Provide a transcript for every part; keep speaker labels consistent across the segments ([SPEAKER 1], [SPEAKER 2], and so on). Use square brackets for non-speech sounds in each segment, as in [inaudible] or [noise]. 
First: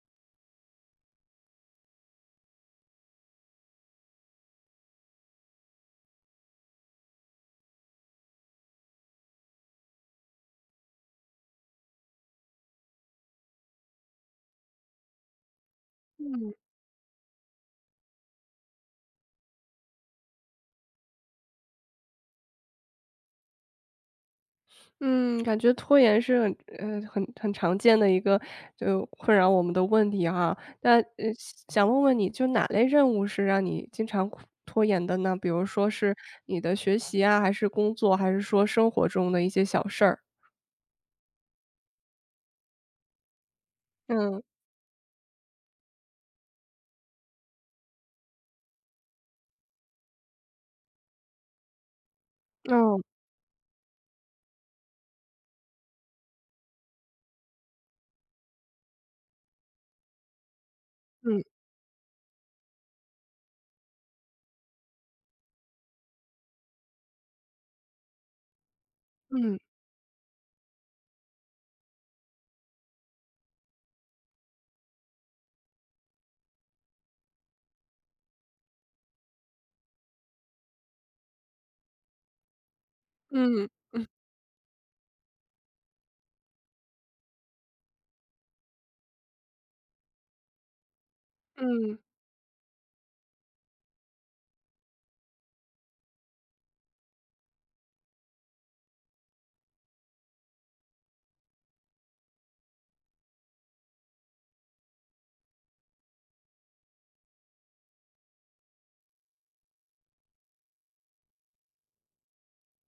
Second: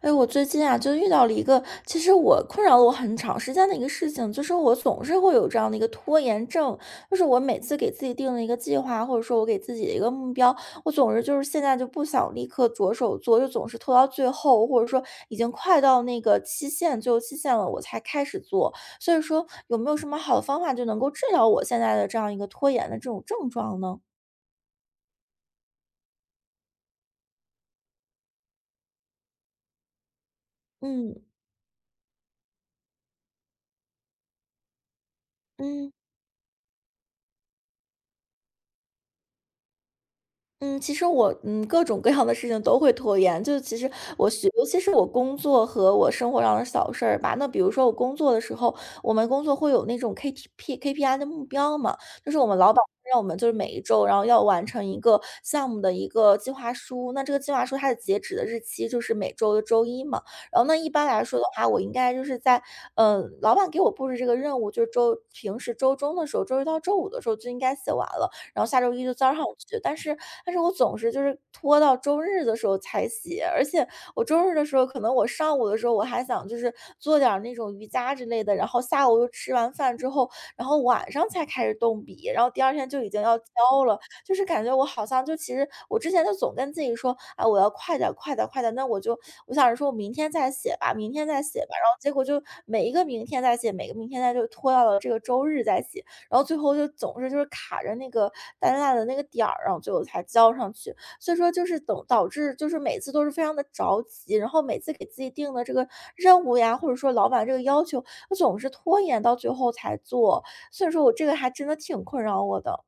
[SPEAKER 1] 哎，我最近啊，就遇到了一个，其实我困扰了我很长时间的一个事情，就是我总是会有这样的一个拖延症，就是我每次给自己定了一个计划，或者说我给自己的一个目标，我总是就是现在就不想立刻着手做，就总是拖到最后，或者说已经快到那个
[SPEAKER 2] 嗯，
[SPEAKER 1] 期限，最后期限了，我才开始做。所以说，有没有什么好的方法就能够治疗我现在的这样一个拖延的这种症状呢？
[SPEAKER 2] 嗯，感觉拖延是很很常见的一个就困扰我们的问题哈。那
[SPEAKER 1] 嗯
[SPEAKER 2] 想问问你就哪类任务是让你经常拖延的呢？比如说
[SPEAKER 1] 嗯。
[SPEAKER 2] 是你的学习啊，还是工作，还是说生活中的一些小事儿？
[SPEAKER 1] 嗯，其实我各种各样的事情都会拖延，就其实
[SPEAKER 2] 嗯。
[SPEAKER 1] 尤其是我工作和我生活上的小事儿吧。那比如说我工作的时候，我们工作会有那种 KPI 的目标嘛，就是我们老板
[SPEAKER 2] 哦。
[SPEAKER 1] 让我们就是每一周，然后要完成一个项目的一个计划书。那这个计划书它的截止的日期就是每周的周一嘛。然后那一般来说
[SPEAKER 2] 嗯
[SPEAKER 1] 的话，我应该就是在老板给我布置这个任务，就是周平时周中的时候，周一到周五的时候就应该写完了。然后下周一就早上
[SPEAKER 2] 嗯
[SPEAKER 1] 去。但是我总是就是拖到周日的时候才写，而且我周日的时候，可能我上午的时候我还想就是做点儿那种瑜伽之类的，然后下午又吃完饭之后，然后晚上才开始动笔，然后第二天就已经要
[SPEAKER 2] 嗯
[SPEAKER 1] 交了，就是感觉我好像就其实我之前就总跟自己说啊，我要快点儿快点儿快点儿那我想着说我明天再写吧，明天再写吧，然后
[SPEAKER 2] 嗯
[SPEAKER 1] 结果就每一个明天再写，每个明天再就拖到了这个周日再写。然后最后就总是就是卡着那个单蜡的那个点儿，然后最后才交上去。所以说就是导致就是每次都是非常的着急，然后每次给自己定的这个任务呀，或者说老板这个要求，我总是拖延到最后才做。所以说我这个还真的挺困扰我的。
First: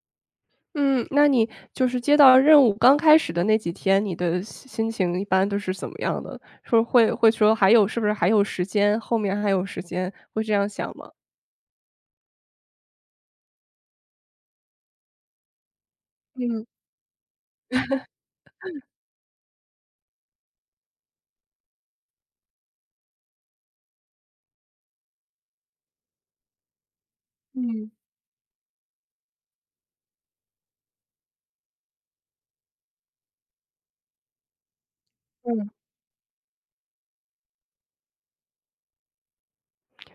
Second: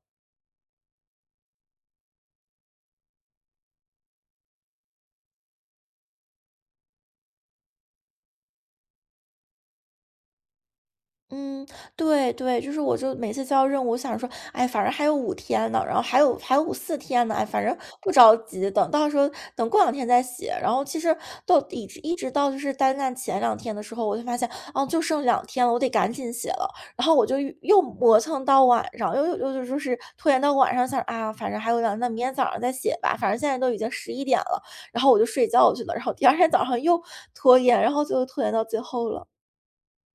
[SPEAKER 2] 嗯。那你就是接到任务刚开始的那几天，你的心情一般都是怎么样的？说会说还有是不是还有时间，后面还有时间，会这样想吗？
[SPEAKER 1] 嗯，对对，就是我就每次交任务，我想说，哎，反正还有5天呢，然后还有还
[SPEAKER 2] 嗯
[SPEAKER 1] 有4天呢，哎，反正不着急，等到时候等过两天再写。然后其实都一直一直到就是单干前两天的时候，我就发现，哦，就剩两天了，我得赶紧写了。然后我就又
[SPEAKER 2] 嗯
[SPEAKER 1] 磨蹭到晚上，又就是拖延到晚上想，啊，反正还有两天，那明天早上再写吧，反正现在都已经11点了。然后我就睡
[SPEAKER 2] 嗯。
[SPEAKER 1] 觉去了，然后第二天早上又拖延，然后就拖延到最后了。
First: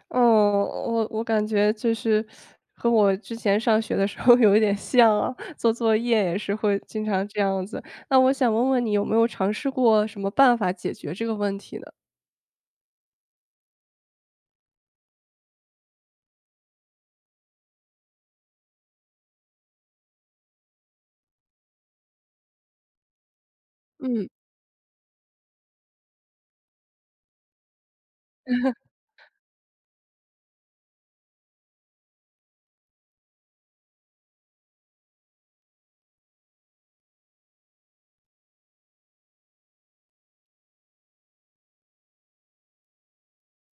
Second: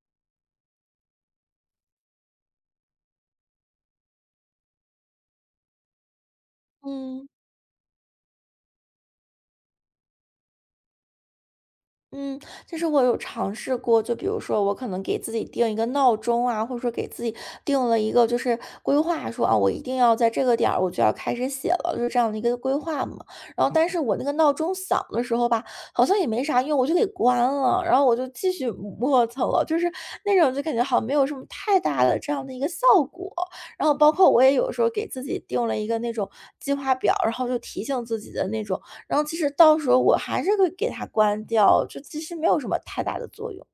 [SPEAKER 2] 哦，我感觉就是和我之前上学的时候 [laughs] 有一点像啊，做作业也是会经常
[SPEAKER 1] 嗯
[SPEAKER 2] 这样子。那我想问问你有没有尝试过什么办法解决这个问题呢？
[SPEAKER 1] 嗯，就是我有尝试过，就比如说我可能给自己定一个闹钟啊，或者说给自己定了一个就是规划，说啊，我一定要在这个点儿我就要开始写了，就是这样的一个规划嘛。然后，但是我那
[SPEAKER 2] 嗯。
[SPEAKER 1] 个闹钟响的时候吧，好像也没啥用，我就给关了，然后我就继续磨蹭了，就是那种就感觉好像没有什么太大的这样的一个效果。然后，包括我也有时候给自己定了一个那种计划表，然后就提醒自己的那种。然后其实到时候我还是会给它关掉，就其实没有什么太大的作用。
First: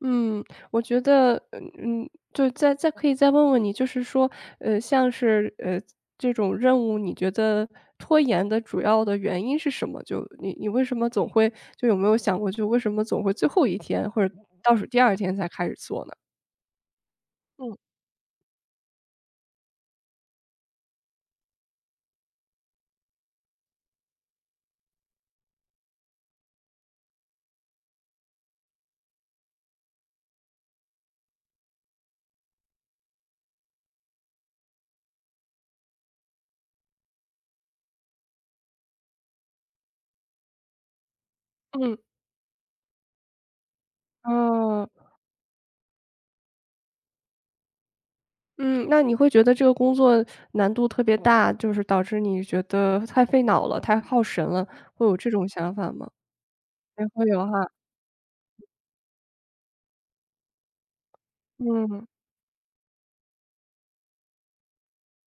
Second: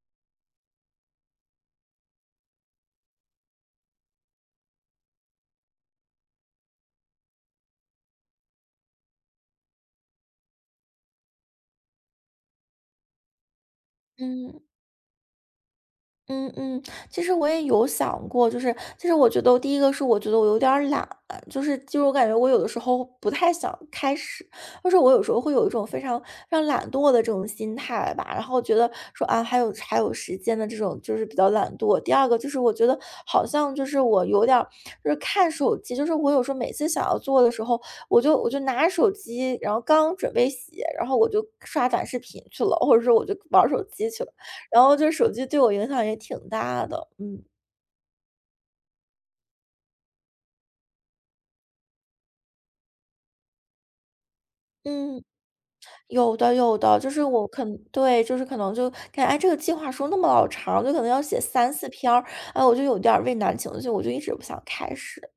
[SPEAKER 2] 嗯，我觉得，就再可以再问问你，就是说，像是这种任务，你觉得拖延的主要的原因是什么？就你为什么总会就有没有想过，就为什么总会最后一天或者
[SPEAKER 1] 嗯。
[SPEAKER 2] 倒数第二天才开始做呢？
[SPEAKER 1] 嗯嗯，其实我也
[SPEAKER 2] 嗯
[SPEAKER 1] 有想过，就是其实我觉得第一个是我觉得我有点儿懒，就是我感觉我有的时候不太想开始，就是我有时候会有一种非常非常懒惰的这种心态吧，然后觉得说啊还有时间的这种就是比较懒惰。第二个就是我觉得好像就是我有点儿就是看手机，就是我有时候每次想要做的时候，我就拿手机，然后刚准备写，然后我就刷
[SPEAKER 2] 嗯。
[SPEAKER 1] 短视频去了，或者说我就玩手机去了。然
[SPEAKER 2] 哦。
[SPEAKER 1] 后这手机对我影响也挺大的，嗯。
[SPEAKER 2] 嗯。那你会觉得这个工作难度特别大，就是导致你觉得太费脑了，太耗神了，会有
[SPEAKER 1] 嗯，
[SPEAKER 2] 这种想法吗？
[SPEAKER 1] 有的有的，
[SPEAKER 2] 也
[SPEAKER 1] 就是
[SPEAKER 2] 会有
[SPEAKER 1] 我
[SPEAKER 2] 哈。
[SPEAKER 1] 对，就是可能就感觉，哎，这个计划书那么老长，就可能要写三四
[SPEAKER 2] 嗯。
[SPEAKER 1] 篇儿，哎，我就有点儿畏难情绪，我就一直不想开始。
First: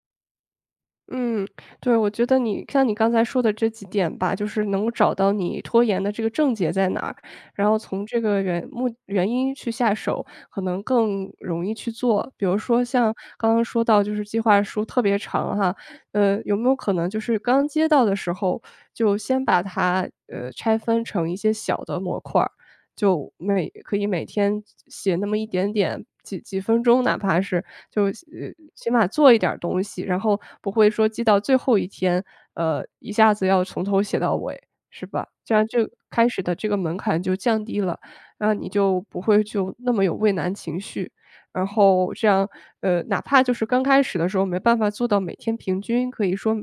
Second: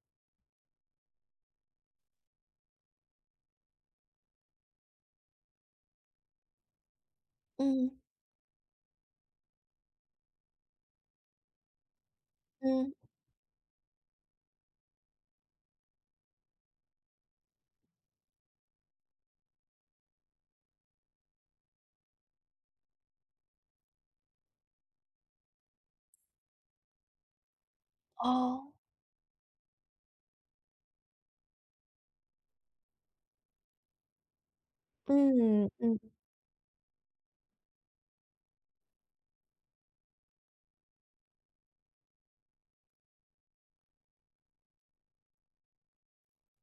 [SPEAKER 2] 嗯，对，我觉得你像你刚才说的这几点吧，就是能够找到你拖延的这个症结在哪儿，然后
[SPEAKER 1] 嗯，
[SPEAKER 2] 从这个原因去下手，可能更容易去做。比如说
[SPEAKER 1] 嗯，
[SPEAKER 2] 像刚刚说到，就是计划书特别长哈，有没有可能就是刚接到的时候，就先把它拆分成一些小的模块儿？就可以每天写那么一点点，几分钟，哪怕是就
[SPEAKER 1] 哦，
[SPEAKER 2] 起码做一点儿东西，然后不会说记到最后一天，一下子要从头写到尾，是吧？这样
[SPEAKER 1] 嗯，
[SPEAKER 2] 就
[SPEAKER 1] 嗯。
[SPEAKER 2] 开始的这个门槛就降低了，然后你就不会就那么有畏难情绪。然后这样，哪怕就是刚开始的时候没办法做到每天平均，可以说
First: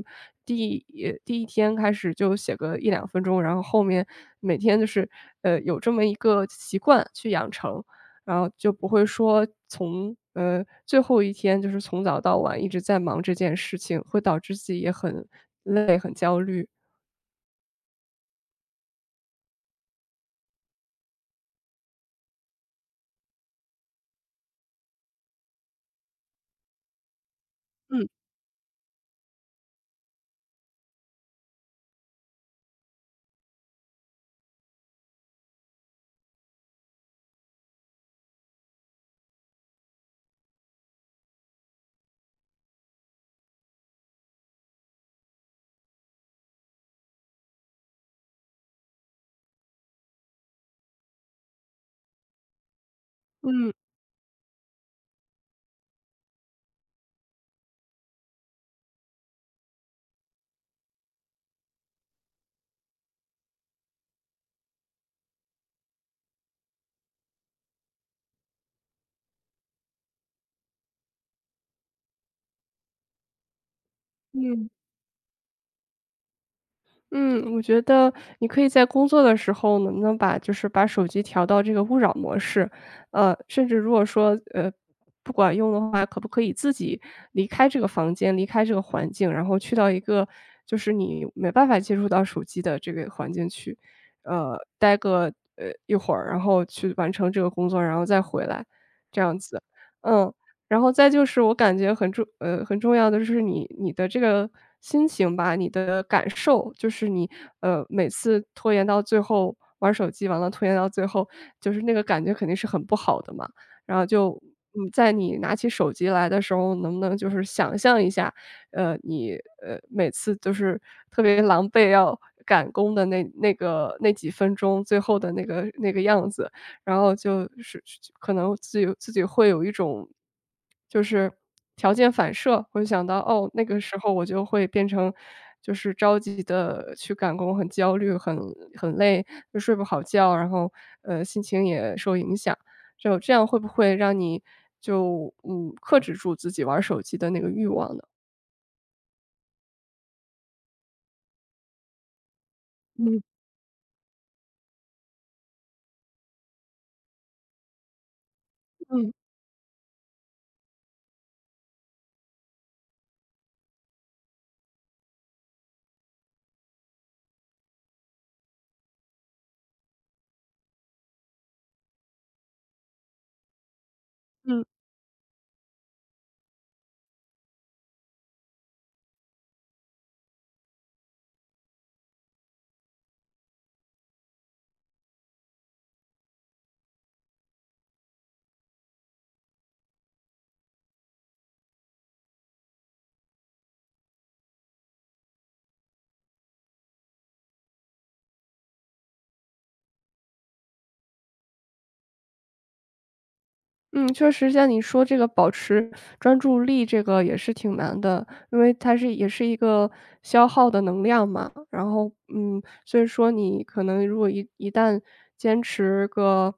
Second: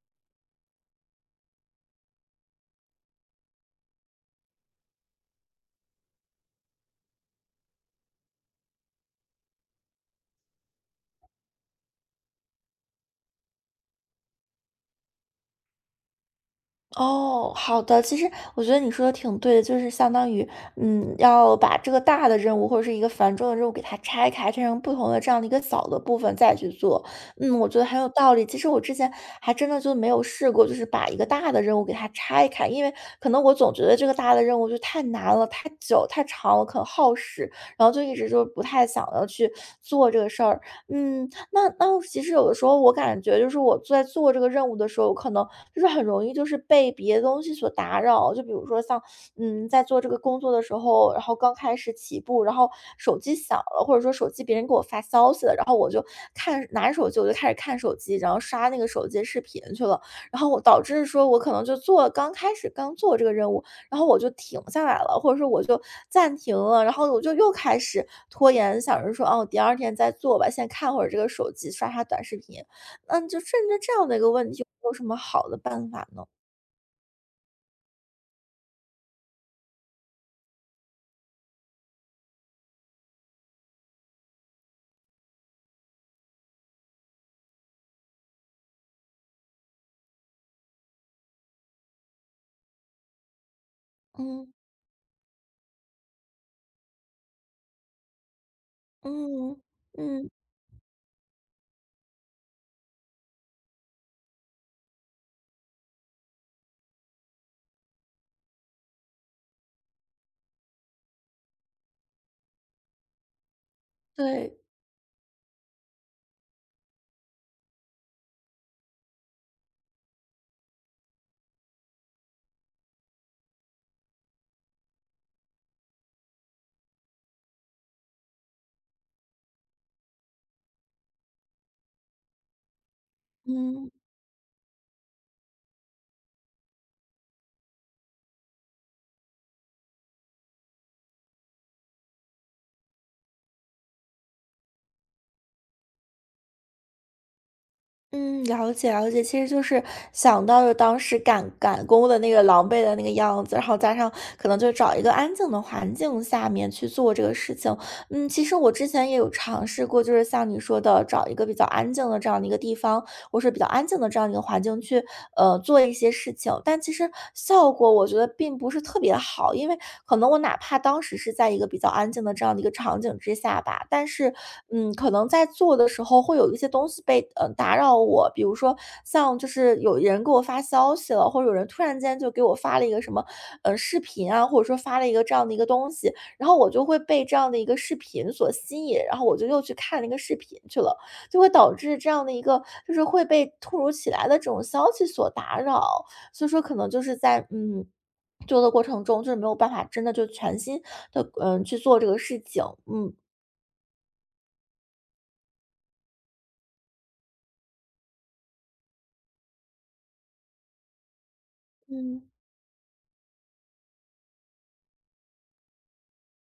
[SPEAKER 2] 第一第一天开始就写个一两分钟，然后后面每天就是，有这么一个习惯去养成，然后就不会说从最后一天就是从早到晚一直在忙这件事情，会导致自己也很累、很焦虑。
[SPEAKER 1] 哦，好的。其实我觉得你说的挺对的，就是相当于，要把这个大的任务或者是一个繁重的任务给它拆开，拆成不同的这样的一个小的部分再去做。嗯，我觉得很
[SPEAKER 2] 嗯。
[SPEAKER 1] 有道理。其实我之前还真的就没有试过，就是把一个大的任务给它拆开，因为可能我总觉得这个大的任务就太难了、太久、太长了，很耗时，然后就一直就不太想要去做这个事儿。嗯，那其实有的时候我感觉就是我在做这个任务的时候，可能，就是很容易就是被别的东西所打扰。就比如说像，在做这个工作的时候，然后刚开始起步，然后手机响
[SPEAKER 2] 嗯。
[SPEAKER 1] 了，或者说手机别人给我发消息了，然后我就拿着手机我就开始看手机，然后刷那个手机视频去了，然后我导致说我可能就做刚开始刚做这个任务，然后我就停下来了，或者说我就暂停了，然后我就又开始拖延，想着说哦，第二天再做吧，先看会儿这个手机，刷刷短视频。嗯，就顺着这样的一个问题，有
[SPEAKER 2] 嗯。
[SPEAKER 1] 没有什么好的办法呢？
[SPEAKER 2] 嗯，我觉得你可以在工作的时候，能不能把就是把手机调到这个勿扰模式，甚至如果说不管用的话，可不可以自己离开这个房间，离开这个环境，然后去到一个就是你没办法接触到手机的这个环境去，
[SPEAKER 1] 嗯
[SPEAKER 2] 待个一会儿，然后去完成这个工作，然后再回来，这样
[SPEAKER 1] 嗯
[SPEAKER 2] 子。
[SPEAKER 1] 嗯，
[SPEAKER 2] 嗯。然后再就是我感觉很重要的就是你的这个心情吧，你的感受，就是你，每次拖延到最后玩手机，完了拖延到最后，就是那个感觉肯定是很不好的嘛。然后就，
[SPEAKER 1] 对，
[SPEAKER 2] 嗯，在你拿起手机来的时候，能不能就是想象一下，你，每次都是特别狼狈要赶工的那个那几分钟，最后的那个样子。然后就是可能自己会有一种，就是条件反射，会想到，哦，那个
[SPEAKER 1] 嗯
[SPEAKER 2] 时候我就会变成就是着急的去赶工，很焦虑，很累，就睡不好觉，然后，心情也受影响。就这样会不会让你就，嗯，克制住自己玩手机的那个欲望呢？
[SPEAKER 1] 嗯，了解了解。其实就是想到了当时赶赶工的那个狼狈的那个
[SPEAKER 2] 嗯
[SPEAKER 1] 样子，然后加上可能就找一个安静的环境下面去做这个事情。嗯，其实我之前也
[SPEAKER 2] 嗯
[SPEAKER 1] 有尝试过，就是像你说的，找一个比较安静的这样的一个地方，或是比较安静的这样一个环境去做一些事情，但其实效果我觉得并不是特别好，因为可能我哪怕当时是在一个比较安静的这样的一个场景之下吧，但是
[SPEAKER 2] 嗯。
[SPEAKER 1] 可能在做的时候会有一些东西被打扰我，比如说像就是有人给我发消息了，或者有人突然间就给我发了一个什么视频啊，或者说发了一个这样的一个东西，然后我就会被这样的一个视频所吸引，然后我就又去看那个视频去了。就会导致这样的一个，就是会被突如其来的这种消息所打扰。所以说可能就是在做的过程中，就是没有办法真的就全心的去做这个事情，嗯
[SPEAKER 2] 嗯，确实像你说这个保持专注力这个也是挺难的，因为它是也是一个消耗的能量嘛。然后，
[SPEAKER 1] 嗯
[SPEAKER 2] 嗯，所以说你可能如果一旦坚持个，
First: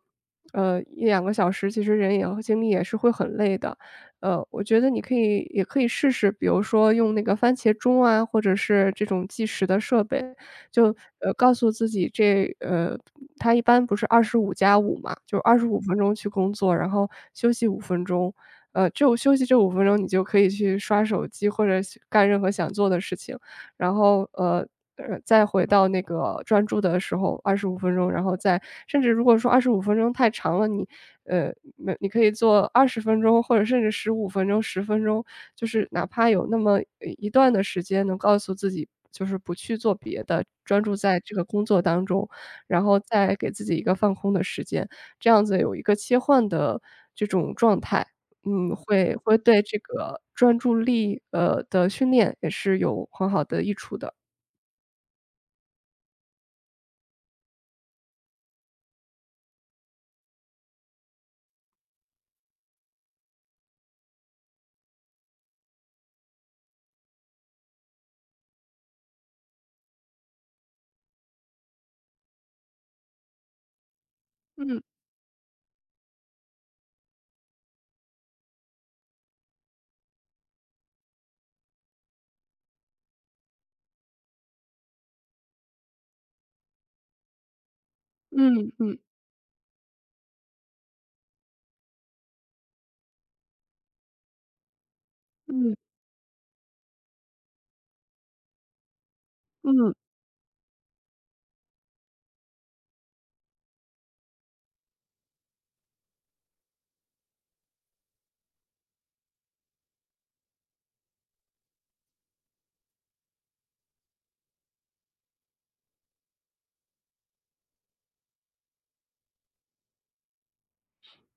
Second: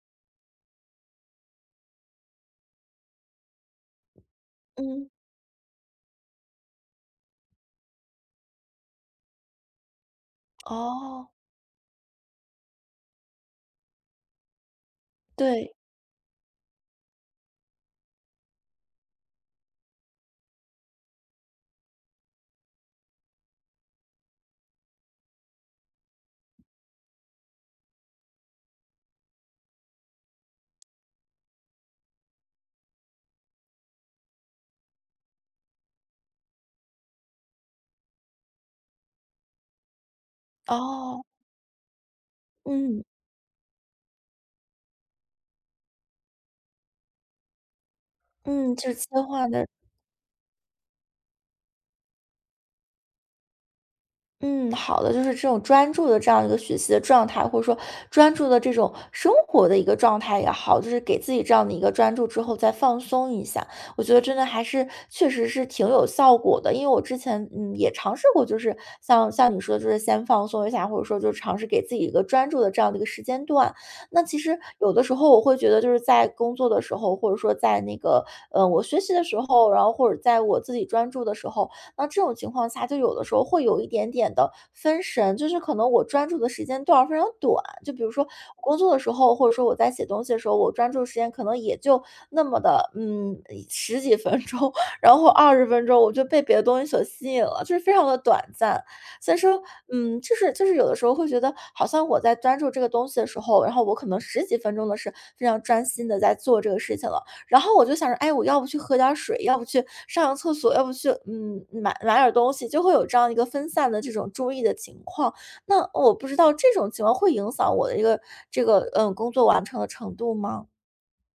[SPEAKER 2] 一两个小时，其实人也精力也是会很累的。我觉得你
[SPEAKER 1] 嗯，
[SPEAKER 2] 可以也可以试试，比如说用那个番茄钟啊，或者是这种计时的设备，就
[SPEAKER 1] 哦，
[SPEAKER 2] 告诉自己它一般不是25+5嘛，就二十
[SPEAKER 1] 对，
[SPEAKER 2] 五分钟去工作，然后休息五分钟。这休息这五分钟，你就可以去刷手机或者去干任何想做的事情，然后再回到那个专注的时候二十五分钟，然后再甚至如果说二十五分钟太长了，你呃，没，你可以做20分钟或者甚至十五分钟、十分钟，就是哪怕有那么一段的时间能告诉自己，就是不去做别的，专注在
[SPEAKER 1] 哦，
[SPEAKER 2] 这个工作当中，然后
[SPEAKER 1] 嗯
[SPEAKER 2] 再给自己一个放空的时间，这样子有一个切换的这种状态，嗯，
[SPEAKER 1] 嗯，就是切
[SPEAKER 2] 会
[SPEAKER 1] 换
[SPEAKER 2] 对
[SPEAKER 1] 的
[SPEAKER 2] 这个专注力，的训练也是有很好的益处的。
[SPEAKER 1] 嗯，好的，就是这种专注的这样一个学习的状态，或者说专注的这种生活的一个状态也好，就是给自己这样的一个专注之后再放松一下，我觉得真的还是确实是挺有效果的。因为我之前也尝试过，就是像你说的，就是先放松一下，或者说就尝试给自己一个专注的这样的一个时间段。那其实
[SPEAKER 2] 嗯
[SPEAKER 1] 有的时候我会觉得，就是在工作的时候，或者说在那个我学习的时候，然后或者在我自己专注的时候，那这种情况下，就有的时候会有一点点的分神，就是可能我专注的时间段儿非常短，就比如说我
[SPEAKER 2] 嗯
[SPEAKER 1] 工作
[SPEAKER 2] 嗯
[SPEAKER 1] 的时候，或者说我在写东西的时候，我专注时间可能也就那么的，十几分钟，然后二十分
[SPEAKER 2] 嗯
[SPEAKER 1] 钟我就被别的东西所吸引了，就是非常的短暂。所以说，
[SPEAKER 2] 嗯。
[SPEAKER 1] 嗯。就是有的时候会觉得，好像我在专注这个东西的时候，然后我可能十几分钟的是非常专心的在做这个事情了，然后我就想着，哎，我要不去喝点儿水，要不去上个厕所，要不去，买买点儿东西，就会有这样一个分散的这种注意的情况。那我不知道这种情况会影响我的一个这个，工作完成的程度吗？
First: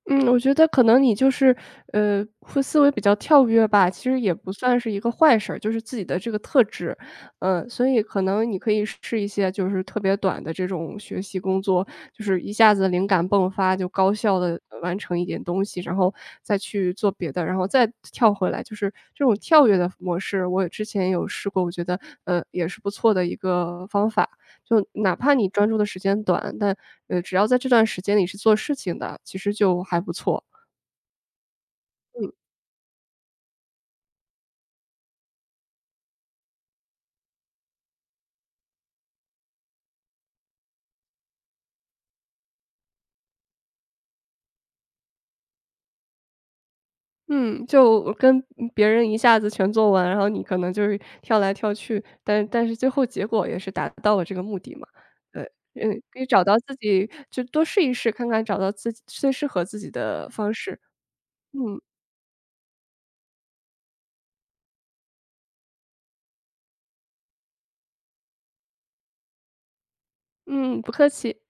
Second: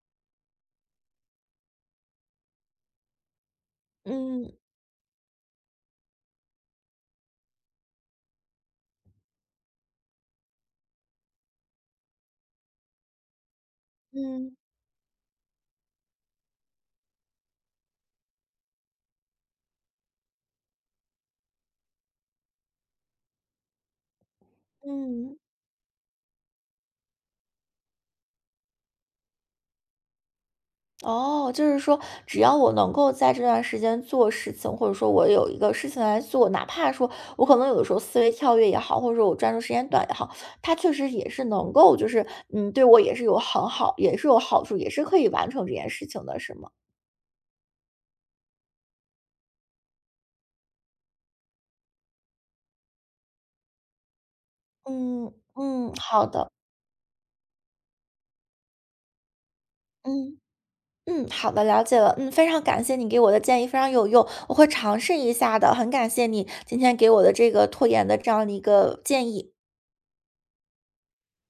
[SPEAKER 2] 嗯，我觉得可能你就是，会思维比较跳跃吧，其实也不
[SPEAKER 1] 嗯
[SPEAKER 2] 算是一个坏事儿，就是自己的这个特质。所以可能你可以试一些就是特别短的这种学习工作，就是一下子灵感迸发，就高效
[SPEAKER 1] 嗯
[SPEAKER 2] 的完成一点东西，然后再去做别的，然后再跳回来，就是这种跳跃的模式，我之前有试过，我觉得，也是不错的一个方法。就哪怕
[SPEAKER 1] 嗯。
[SPEAKER 2] 你专注的时间短，但，只要在这段时间里是做事情的，其实就还不错。
[SPEAKER 1] 哦，就是说，
[SPEAKER 2] 嗯，
[SPEAKER 1] 只要我能够在这段时间做事情，或者说我有一个事情来做，哪怕说我可能有的时候思维跳跃也好，或者说我专注时间短也好，它确实也是能够，就是对我也是有很好，也是有好处，也是可以完成这件事情的，是吗？
[SPEAKER 2] 嗯，就跟别人一下子全做完，然后你可能就是跳来跳去，但是最后结果也是达到了这个目的嘛。
[SPEAKER 1] 嗯
[SPEAKER 2] 对，
[SPEAKER 1] 嗯，
[SPEAKER 2] 嗯，可以
[SPEAKER 1] 好
[SPEAKER 2] 找
[SPEAKER 1] 的，
[SPEAKER 2] 到自己就多试一试，看看找到自己最适合自己的
[SPEAKER 1] 嗯
[SPEAKER 2] 方式。
[SPEAKER 1] 嗯，好的，
[SPEAKER 2] 嗯，
[SPEAKER 1] 了解了，嗯，非常感谢你给我的建议，非常有用，我会尝试一下的，很感谢你今天给我的这个拖延的这样的一个建议。
[SPEAKER 2] 嗯，不客气。